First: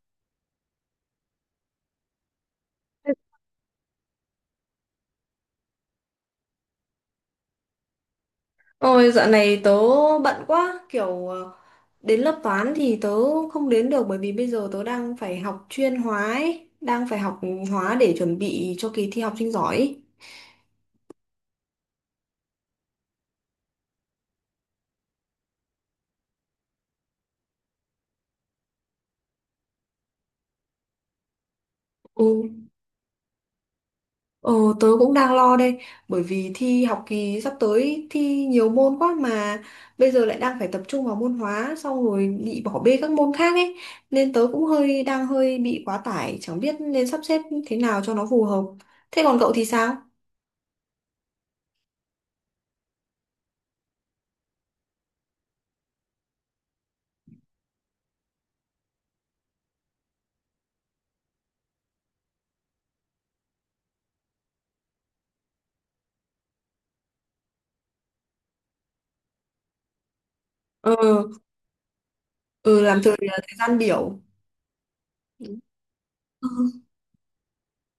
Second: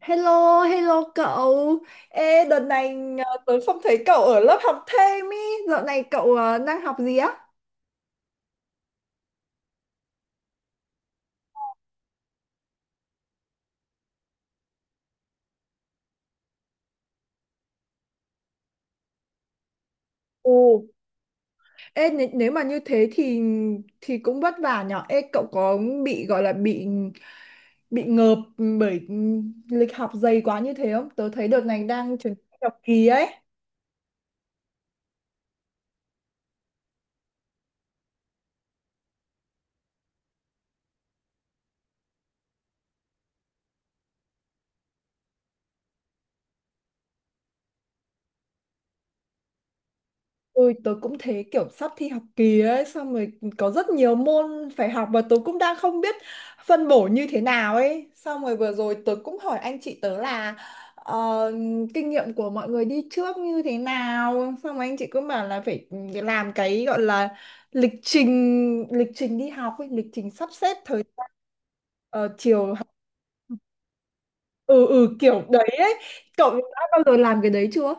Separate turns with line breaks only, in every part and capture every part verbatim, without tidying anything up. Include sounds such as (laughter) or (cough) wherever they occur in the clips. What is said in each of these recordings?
Hello, hello cậu. Ê, đợt này ờ, tớ không thấy cậu ở lớp học thêm ý. Dạo này cậu ờ, đang học gì á?
Ôi dạo này tớ bận quá kiểu ờ, đến lớp toán thì tớ không đến được bởi vì bây giờ tớ đang phải học chuyên hóa ấy, đang phải học hóa để chuẩn bị cho kỳ thi học sinh giỏi ấy.
Ồ, ê, nếu, nếu mà như thế thì thì cũng vất vả nhở. Ê, cậu có bị gọi là bị bị ngợp bởi lịch học dày quá như thế không? Tớ thấy đợt này đang chuyển
Ừ,
sang học kỳ ấy.
ờ, tớ cũng đang lo đây bởi vì thi học kỳ sắp tới thi nhiều môn quá mà bây giờ lại đang phải tập trung vào môn hóa xong rồi bị bỏ bê các môn khác ấy nên tớ cũng hơi đang hơi bị quá tải chẳng biết nên sắp xếp thế nào cho nó phù hợp. Thế còn cậu thì sao?
Ôi, tớ cũng thế, kiểu sắp thi học kỳ ấy, xong rồi có rất nhiều môn phải học và tớ cũng đang không biết phân bổ như thế nào ấy, xong rồi vừa rồi tớ cũng hỏi anh chị tớ là ờ, kinh nghiệm của mọi người đi trước như thế nào, xong rồi anh chị cũng bảo là phải làm cái gọi là lịch trình lịch trình đi học ấy, lịch trình sắp xếp thời gian,
Ừ.
ờ, chiều
Ừ,
học.
làm thời thời gian biểu.
Ừ, ừ, kiểu đấy ấy, cậu đã
Ừ.
bao giờ làm cái đấy chưa?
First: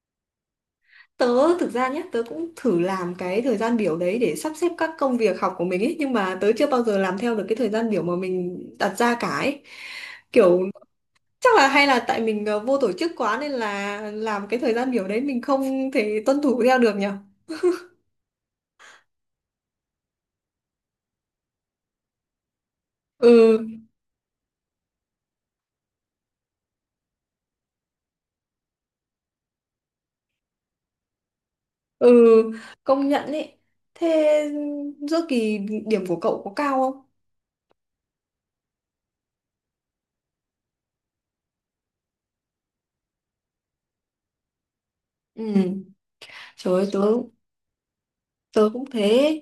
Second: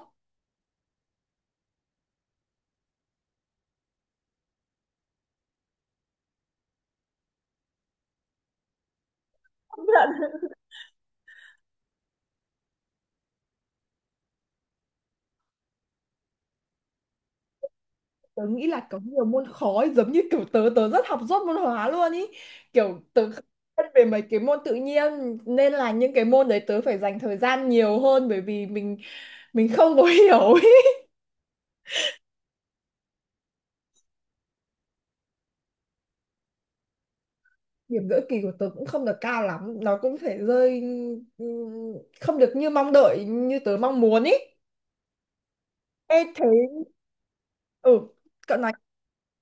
Tớ thực ra nhé, tớ cũng thử làm cái thời gian biểu đấy để sắp xếp các công việc học của mình ấy, nhưng mà tớ chưa bao giờ làm theo được cái thời gian biểu mà mình đặt ra cả ấy.
(laughs)
Kiểu chắc là hay là tại mình ờ, vô tổ chức quá nên là làm cái thời gian biểu đấy mình không thể tuân thủ theo được nhở.
Tớ nghĩ là có nhiều môn khó ấy, giống như kiểu tớ tớ rất học dốt môn hóa luôn ý, kiểu tớ không
Ừ,
biết về mấy cái môn tự nhiên nên là những cái môn đấy tớ phải dành thời gian nhiều hơn bởi vì mình mình không có (laughs) hiểu ý.
ừ, công nhận ấy. Thế giữa kỳ điểm của cậu có cao không?
Điểm giữa kỳ của tớ cũng không được cao lắm, nó cũng phải rơi ừm, không được như mong đợi như tớ mong muốn ý.
Ừ,
Ê thế,
trời ơi, tớ
ừ, cậu
tớ
nói.
cũng thế.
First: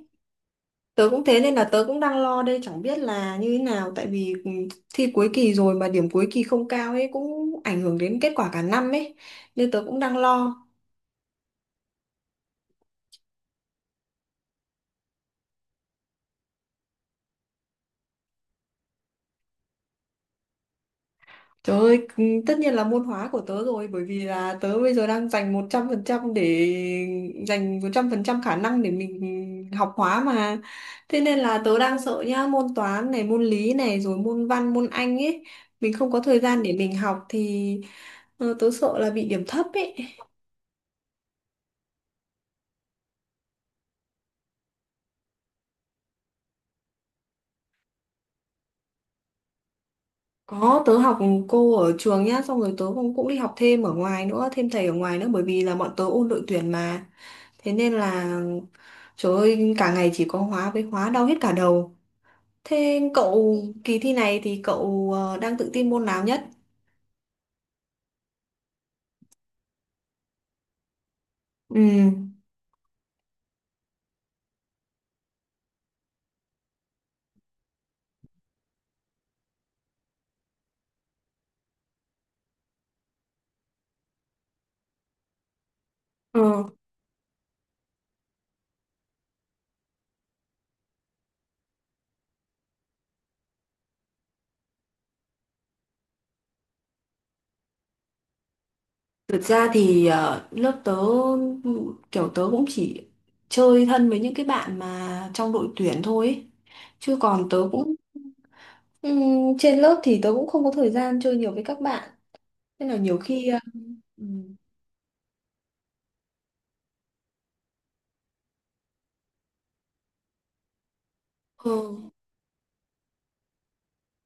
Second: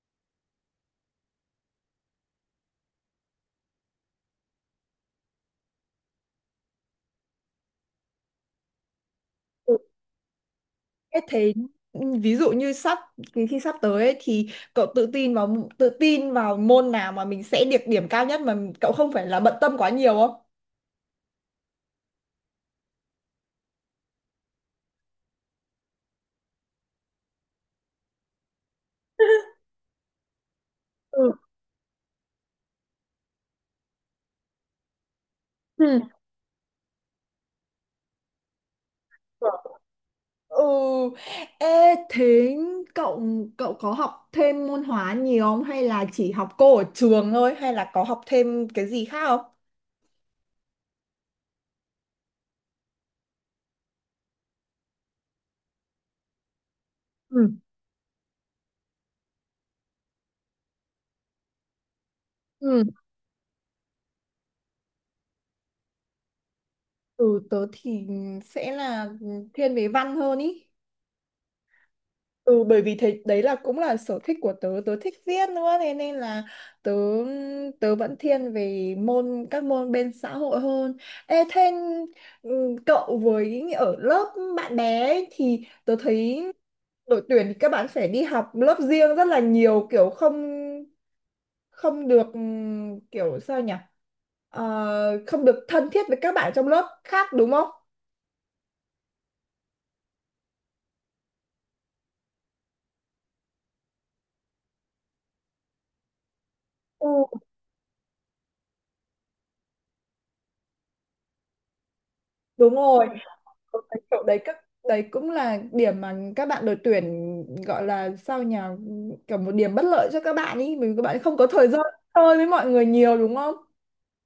Tớ cũng thế nên là tớ cũng đang lo đây chẳng biết là như thế nào tại vì ừ, thi cuối kỳ rồi mà điểm cuối kỳ không cao ấy cũng ảnh hưởng đến kết quả cả năm ấy nên tớ cũng đang lo.
Thế thế, ừ, ví dụ như sắp kỳ thi sắp tới ấy, thì cậu tự tin vào tự tin vào môn nào mà mình sẽ được điểm cao nhất mà cậu không phải là bận tâm quá nhiều không?
Trời ơi, ừ, tất nhiên là môn hóa của tớ rồi bởi vì là tớ bây giờ đang dành một trăm phần trăm để dành một trăm phần trăm khả năng để mình học hóa mà. Thế
Ừ.
nên là tớ đang sợ nhá, môn toán này, môn lý này rồi môn văn, môn Anh ấy, mình
Ừ.
không có thời gian để mình học thì ờ, tớ sợ là bị điểm thấp ấy.
Ừ. Ê, thế cậu cậu có học thêm môn hóa nhiều không hay là chỉ học cô ở trường thôi hay là có học thêm cái gì khác không?
Có, tớ học cô ở trường nhá, xong rồi tớ cũng cũng đi học thêm ở ngoài nữa, thêm thầy ở ngoài nữa bởi vì là bọn tớ ôn đội tuyển mà.
Ừ.
Thế nên là trời ơi, cả ngày chỉ có hóa với hóa đau hết cả đầu.
Ừ.
Thế cậu kỳ thi này thì cậu ờ, đang tự tin môn nào nhất?
Ừ, tớ thì sẽ là thiên về văn hơn ý.
Ừ.
Ừ, bởi vì thế đấy là cũng là sở thích của tớ, tớ thích viết nữa thế nên là tớ tớ vẫn thiên về môn các môn bên xã hội hơn. Ê, thế ừ, cậu với ở lớp bạn bè ấy, thì tớ thấy
Ừ.
đội tuyển thì các bạn phải đi học lớp riêng rất là nhiều, kiểu không không được ừm, kiểu sao nhỉ. Ờ, không được thân thiết với các bạn trong lớp khác đúng không?
Thực ra thì ờ, lớp tớ kiểu tớ cũng chỉ chơi thân với những cái bạn mà trong đội tuyển thôi ấy.
Ừ,
Chứ còn tớ cũng. Ừm, trên lớp thì tớ cũng không có thời gian chơi nhiều với các bạn
đúng
nên là
rồi.
nhiều khi ờ,
Tôi thấy chỗ đấy các, đấy cũng là điểm mà các bạn đội tuyển gọi là sao nhỉ, kiểu một điểm bất lợi cho các bạn ý, bởi vì các bạn không có thời
Ờ,
gian chơi với mọi người nhiều đúng không?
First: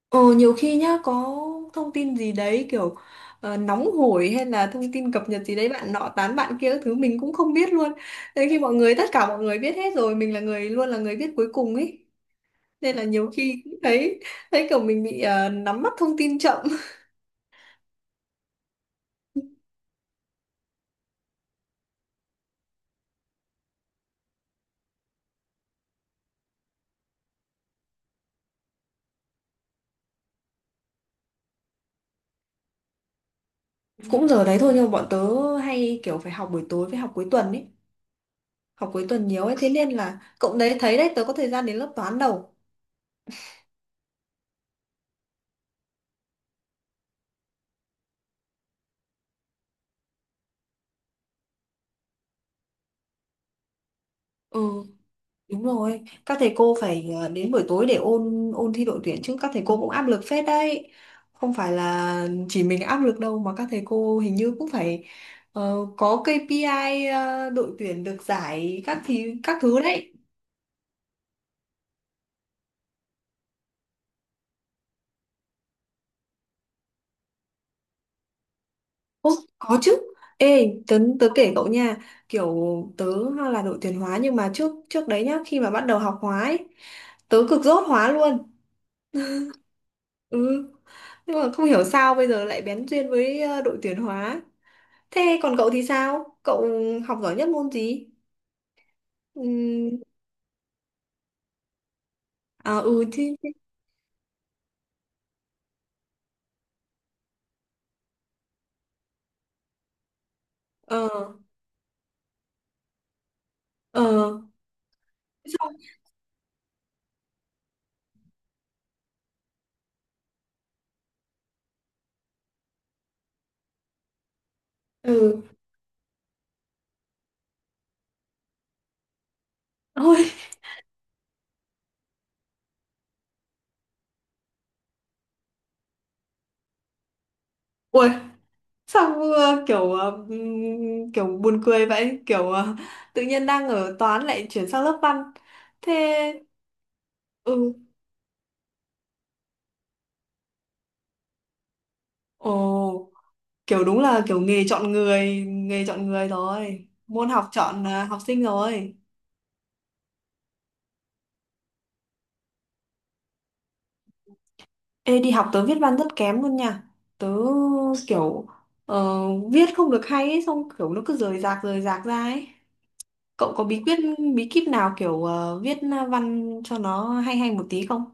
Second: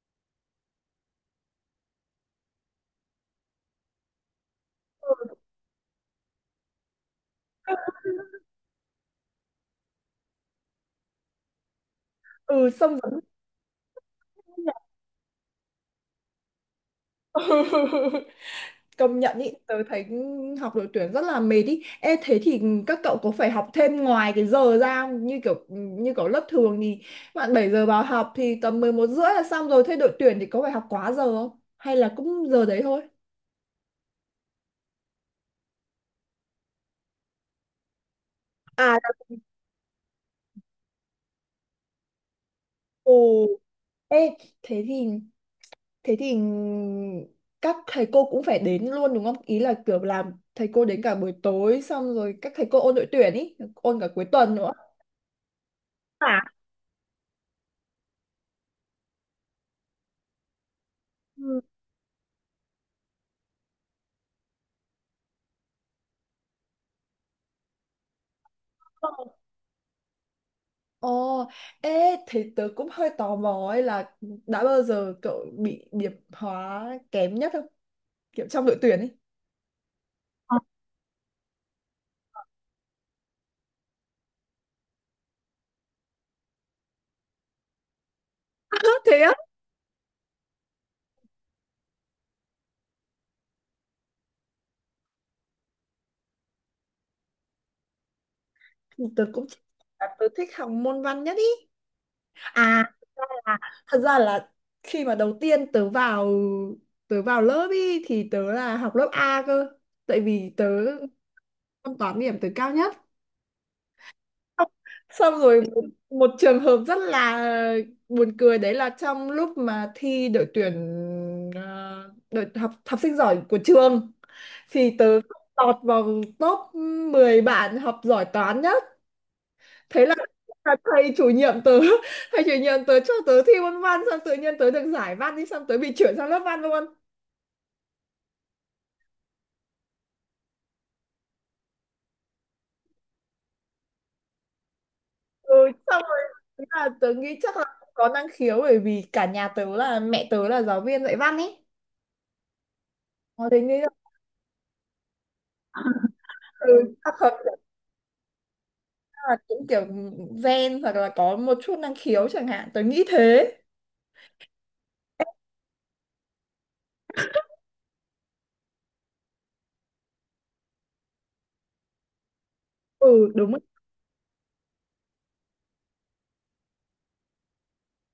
ờ, nhiều khi nhá có thông tin gì đấy kiểu ờ, nóng hổi hay là thông tin cập nhật gì đấy bạn nọ tán bạn kia các thứ mình cũng không biết luôn. Nên khi mọi người tất cả mọi người biết hết rồi mình là người luôn là người biết cuối cùng ấy.
Ừ,
Nên
xong
là
rồi.
nhiều khi cũng thấy thấy kiểu mình bị ờ, nắm bắt thông tin chậm.
(laughs) Công nhận ý, tớ thấy học đội tuyển rất là mệt ý. Ê thế thì các cậu có phải học thêm ngoài cái giờ ra không? như kiểu như kiểu lớp thường thì bạn bảy giờ vào học thì tầm mười một rưỡi là xong rồi, thế đội tuyển thì có phải học quá giờ không hay là cũng giờ đấy thôi?
Cũng giờ đấy thôi nhưng mà bọn tớ hay kiểu phải học buổi tối với học cuối tuần ấy. Học
À,
cuối tuần
là-
nhiều ấy thế nên là cậu đấy thấy đấy tớ có thời gian đến lớp toán đâu.
ồ. Ê, thế thì thế thì các thầy cô cũng phải đến luôn đúng không? Ý là kiểu làm thầy cô đến cả buổi tối xong rồi các thầy cô ôn đội tuyển ý, ôn cả cuối tuần
Ừ.
nữa.
Đúng rồi, các
À,
thầy cô phải ờ, đến buổi tối để ôn ôn thi đội tuyển chứ các thầy cô cũng áp lực phết đấy. Không
ừ.
phải là chỉ mình áp lực đâu mà các thầy cô hình như cũng phải ờ, có kay pi ai, ờ, đội tuyển được giải các thì các thứ đấy.
Ồ, ê, thế tớ cũng hơi tò mò ấy là đã bao giờ cậu bị điểm hóa kém nhất không? Kiểu trong đội tuyển ấy.
Ô, có chứ. Ê, tớ, tớ kể cậu nha, kiểu tớ là đội tuyển hóa nhưng mà trước trước đấy nhá, khi mà bắt đầu học hóa ấy, tớ cực dốt hóa luôn.
(laughs) Thế á?
Ừ. Nhưng mà không hiểu sao bây giờ lại bén duyên với ờ, đội tuyển hóa. Thế còn cậu thì sao? Cậu học giỏi nhất môn gì?
Tớ cũng,
Ừ.
tớ thích học môn văn nhất ý.
À,
À,
ừ
thật
thì.
ra là thật ra là khi mà đầu tiên tớ vào tớ vào lớp ý thì tớ là học lớp A cơ, tại vì tớ
ờ
môn toán điểm tớ cao nhất,
ờ
xong xong rồi
sao
một, một trường hợp rất là buồn cười đấy là trong lúc mà thi đội tuyển ờ, đội học học sinh giỏi của trường thì tớ
Ừ.
lọt vào top mười bạn học giỏi toán nhất, thế là
Ôi.
(laughs) là thầy chủ nhiệm tớ (laughs) thầy chủ nhiệm tớ cho tớ thi môn văn, xong tự nhiên tớ được giải văn đi, xong tớ bị chuyển sang lớp văn luôn.
Ui. Sao vừa kiểu ờ, ừm, kiểu buồn cười vậy kiểu ờ, tự nhiên đang ở toán lại chuyển sang lớp văn
Ừ,
thế.
xong rồi thế là tớ nghĩ chắc là
Ừ.
có năng khiếu bởi vì cả nhà tớ, là mẹ tớ là giáo viên dạy văn ấy.
Ồ,
Ờ, thế nên
kiểu
là
đúng là kiểu nghề chọn người nghề chọn người rồi
ừ, chắc
môn
hợp
học
sẽ
chọn ờ, học sinh rồi.
là cũng kiểu gen hoặc là có một chút năng khiếu chẳng hạn, tớ nghĩ thế.
Ê, đi học tớ viết văn rất kém luôn nha. Tớ kiểu ờ, viết không được hay ấy, xong kiểu nó cứ rời rạc rời rạc ra ấy.
Ừ, đúng.
Cậu có bí quyết bí kíp nào kiểu ờ, viết văn cho nó hay hay một tí không?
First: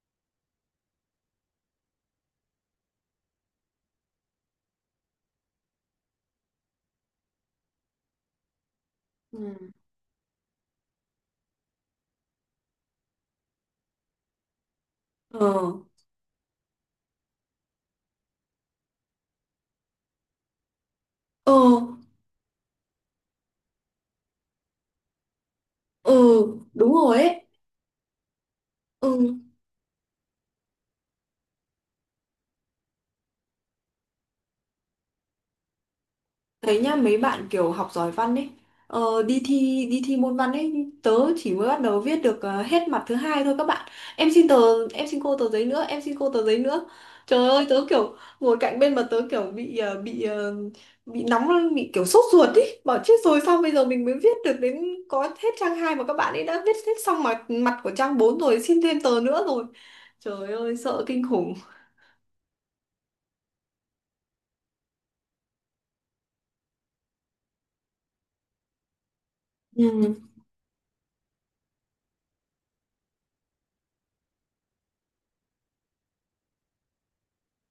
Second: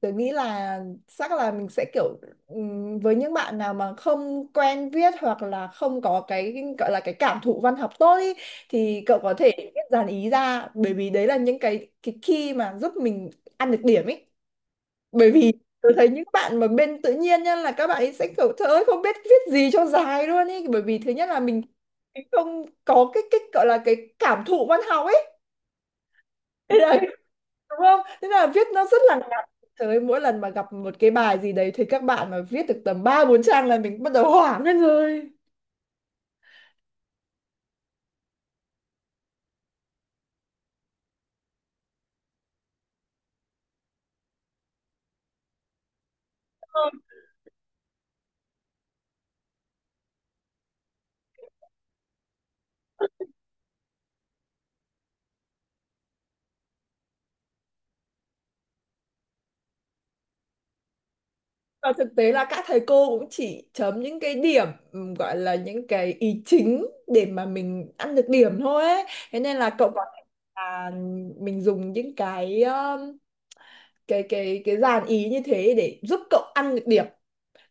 Tớ nghĩ là chắc là mình sẽ kiểu ừm, với những bạn nào mà không quen viết hoặc là không có cái gọi là cái cảm thụ văn học tốt ý, thì cậu có
Ừ.
thể viết dàn ý ra bởi vì đấy là những cái cái key mà giúp mình ăn được điểm ấy. Bởi
Ờ,
vì tôi thấy những bạn mà bên tự nhiên nha, là các bạn ấy sẽ kiểu trời ơi không biết viết gì cho dài luôn ý, bởi vì thứ nhất là
ờ,
mình mình không có cái cái gọi là cái cảm thụ văn học ấy.
ờ,
Thế
đúng
đấy,
rồi ấy.
đúng không, thế là viết nó rất là ngắn.
Ừ,
Trời ơi, mỗi lần mà gặp một cái bài gì đấy thì các bạn mà viết được tầm ba bốn trang là mình bắt đầu hoảng lên rồi.
thấy nhá mấy bạn kiểu học giỏi văn ấy ờ, đi thi đi thi môn văn ấy tớ chỉ mới bắt đầu viết được ờ, hết mặt thứ hai thôi, các bạn em xin tờ em xin cô tờ giấy nữa, em xin cô tờ giấy nữa. Trời ơi tớ kiểu ngồi cạnh bên mà tớ kiểu bị ờ, bị ờ, bị nóng lên, bị kiểu sốt ruột ý bảo chết rồi sao bây giờ mình mới viết được đến có hết trang hai mà các bạn ấy đã viết hết xong mặt mặt của trang bốn rồi xin thêm tờ nữa rồi, trời ơi sợ kinh khủng.
Và thực tế là các thầy cô cũng chỉ chấm những cái điểm ừm, gọi là những cái ý chính để mà mình ăn được điểm thôi ấy. Thế nên là cậu có
Ừ.
thể là mình dùng những cái um, cái cái cái dàn ý như thế để giúp cậu ăn được điểm,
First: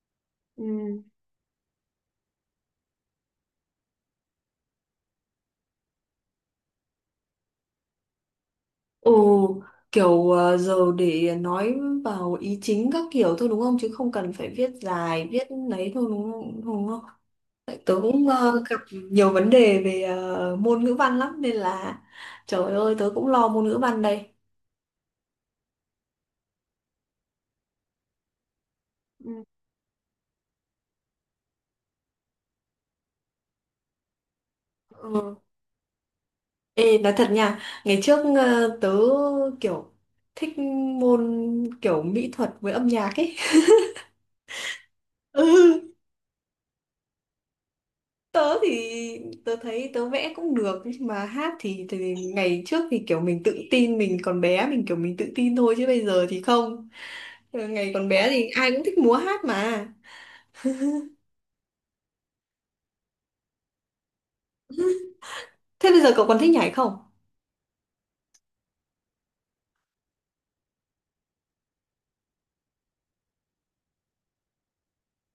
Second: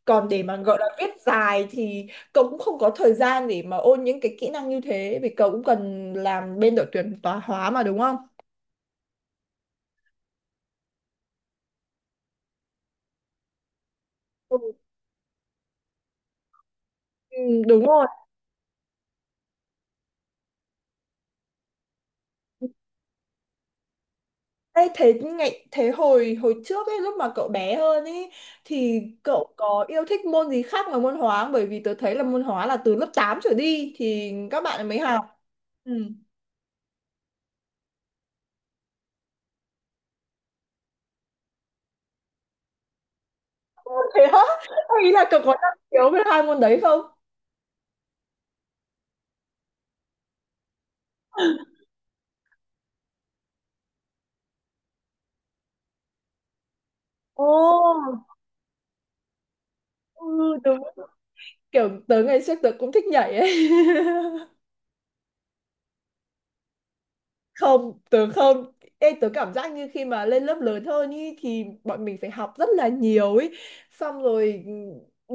còn để mà gọi là
Ừ.
viết dài thì cậu cũng không có thời gian để mà ôn những cái kỹ năng như thế vì cậu cũng cần làm bên đội tuyển toán hóa mà đúng không?
Ồ, kiểu ờ, giờ để nói vào ý chính các kiểu thôi đúng không? Chứ không cần phải
Ừ,
viết dài, viết lấy thôi đúng không? Đúng không?
ừ,
Tại
đúng
tớ
rồi.
cũng ờ, gặp nhiều vấn đề về ờ, môn ngữ văn lắm nên là trời ơi tớ cũng lo môn ngữ văn đây.
Ê, thế ngày thế hồi hồi trước ấy lúc mà cậu bé hơn ấy thì
Ừ.
cậu có yêu thích môn gì khác ngoài môn hóa không? Bởi vì tớ thấy là môn hóa là từ lớp tám trở đi thì các bạn mới học.
Ừ.
Ừ.
Ê, nói thật nha, ngày trước ờ, tớ kiểu thích môn kiểu mỹ thuật với âm nhạc ấy. (laughs)
Thế á? Có. Ý là cậu
Ừ.
có năng khiếu về hai môn đấy không?
Tớ thì tớ thấy tớ vẽ cũng được nhưng mà hát thì, thì ngày trước thì kiểu mình tự tin mình còn bé mình kiểu mình tự tin thôi chứ bây giờ thì không.
Ồ,
Ừ, ngày còn bé thì ai cũng thích múa hát mà.
ừ, đúng. Kiểu tớ ngày trước tớ cũng thích nhảy ấy. (laughs)
Thế bây giờ cậu còn thích nhảy không?
Không, tớ không. Ê, tớ cảm giác như khi mà lên lớp lớn hơn ý, thì bọn mình phải học rất là nhiều ý. Xong rồi ừ,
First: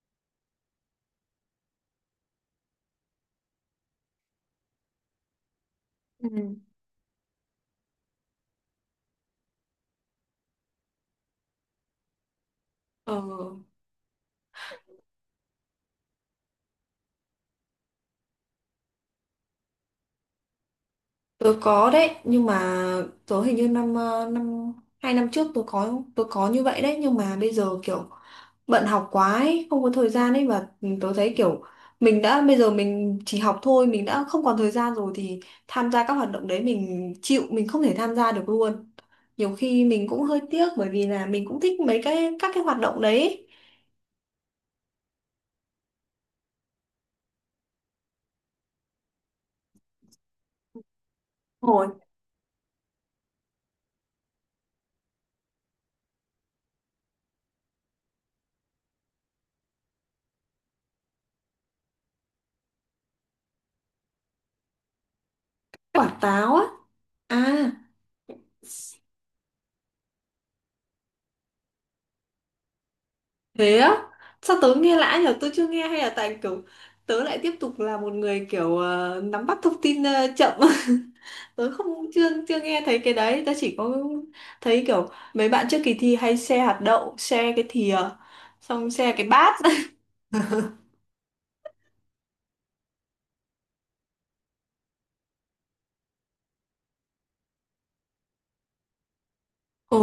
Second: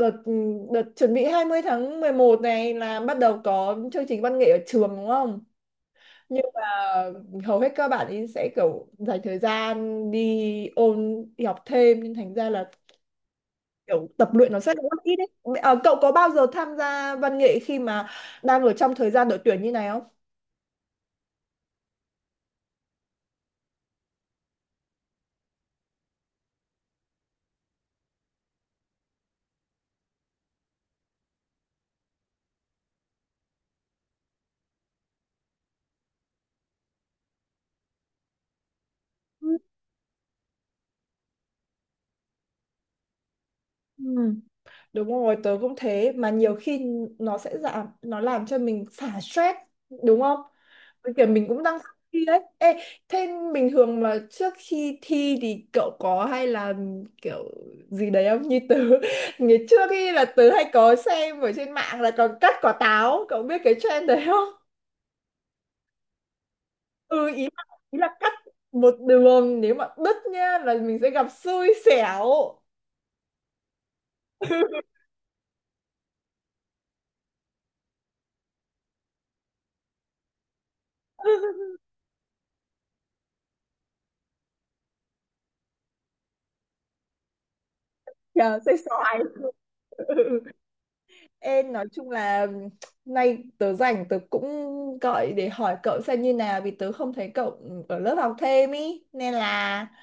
đợt ừ, đợt chuẩn bị hai mươi tháng mười một này là bắt đầu có chương trình văn nghệ ở trường đúng không?
Ừ.
Nhưng mà hầu hết các bạn ý sẽ kiểu dành thời gian đi ôn đi học thêm nên thành ra là
Ờ.
kiểu tập luyện nó sẽ rất ít đấy. Ờ, cậu có bao giờ tham gia văn nghệ khi mà đang ở trong thời gian đội tuyển như này không?
Tớ có đấy, nhưng mà tớ hình như năm ờ, năm hai năm trước tớ có tớ có như vậy đấy, nhưng mà bây giờ kiểu bận học quá ấy, không có thời gian ấy, và tớ thấy kiểu mình đã bây giờ mình chỉ học thôi, mình đã không còn thời gian rồi thì tham gia các hoạt động đấy mình chịu, mình không thể tham gia được luôn. Nhiều khi mình cũng hơi tiếc bởi vì là mình cũng thích mấy cái các cái hoạt động đấy.
Ừ. Đúng rồi, tớ cũng thế mà nhiều khi nó sẽ giảm, nó làm cho mình xả stress đúng không? Với kiểu mình cũng đang
Hồi
sắp thi đấy. Ê, thế bình thường mà trước khi thi thì cậu có hay là kiểu gì đấy không? Như tớ (laughs) ngày trước khi là tớ hay có xem ở trên mạng là còn cắt quả táo, cậu biết cái trend đấy không?
quả táo á.
Ừ, ý
À.
là, ý là cắt một đường nếu mà đứt nhá là mình sẽ gặp xui xẻo.
Thế á? Sao tớ nghe lạ nhở? Tớ chưa nghe hay là tại kiểu tớ lại tiếp tục là một người kiểu ờ, nắm bắt thông tin ờ, chậm. (laughs) Tớ
(laughs)
không chưa chưa nghe thấy cái đấy, tớ chỉ có thấy kiểu mấy bạn trước kỳ thi hay share hạt đậu, share cái thìa,
Trời, sẽ
xong share
xoài.
cái bát.
(laughs)
(laughs)
Ê, nói chung là nay tớ rảnh tớ cũng gọi để hỏi cậu xem như nào vì tớ không thấy cậu ở lớp học thêm ý nên là
Ồ,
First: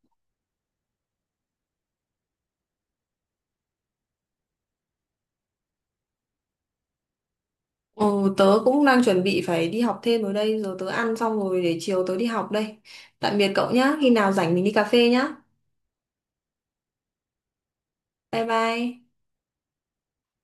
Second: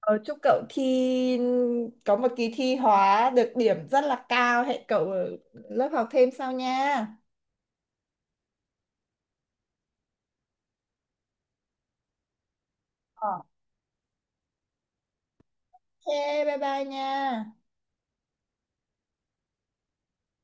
ờ, chúc cậu thi có một kỳ thi hóa được điểm rất là cao, hẹn cậu ở lớp học thêm sau nha.
ồ, tớ cũng đang chuẩn bị phải đi học thêm rồi đây rồi tớ ăn xong rồi để chiều tớ đi học đây. Tạm
Ờ.
biệt cậu nhá, khi nào rảnh mình đi cà phê nhá.
Ok, bye bye nha.
Bye bye.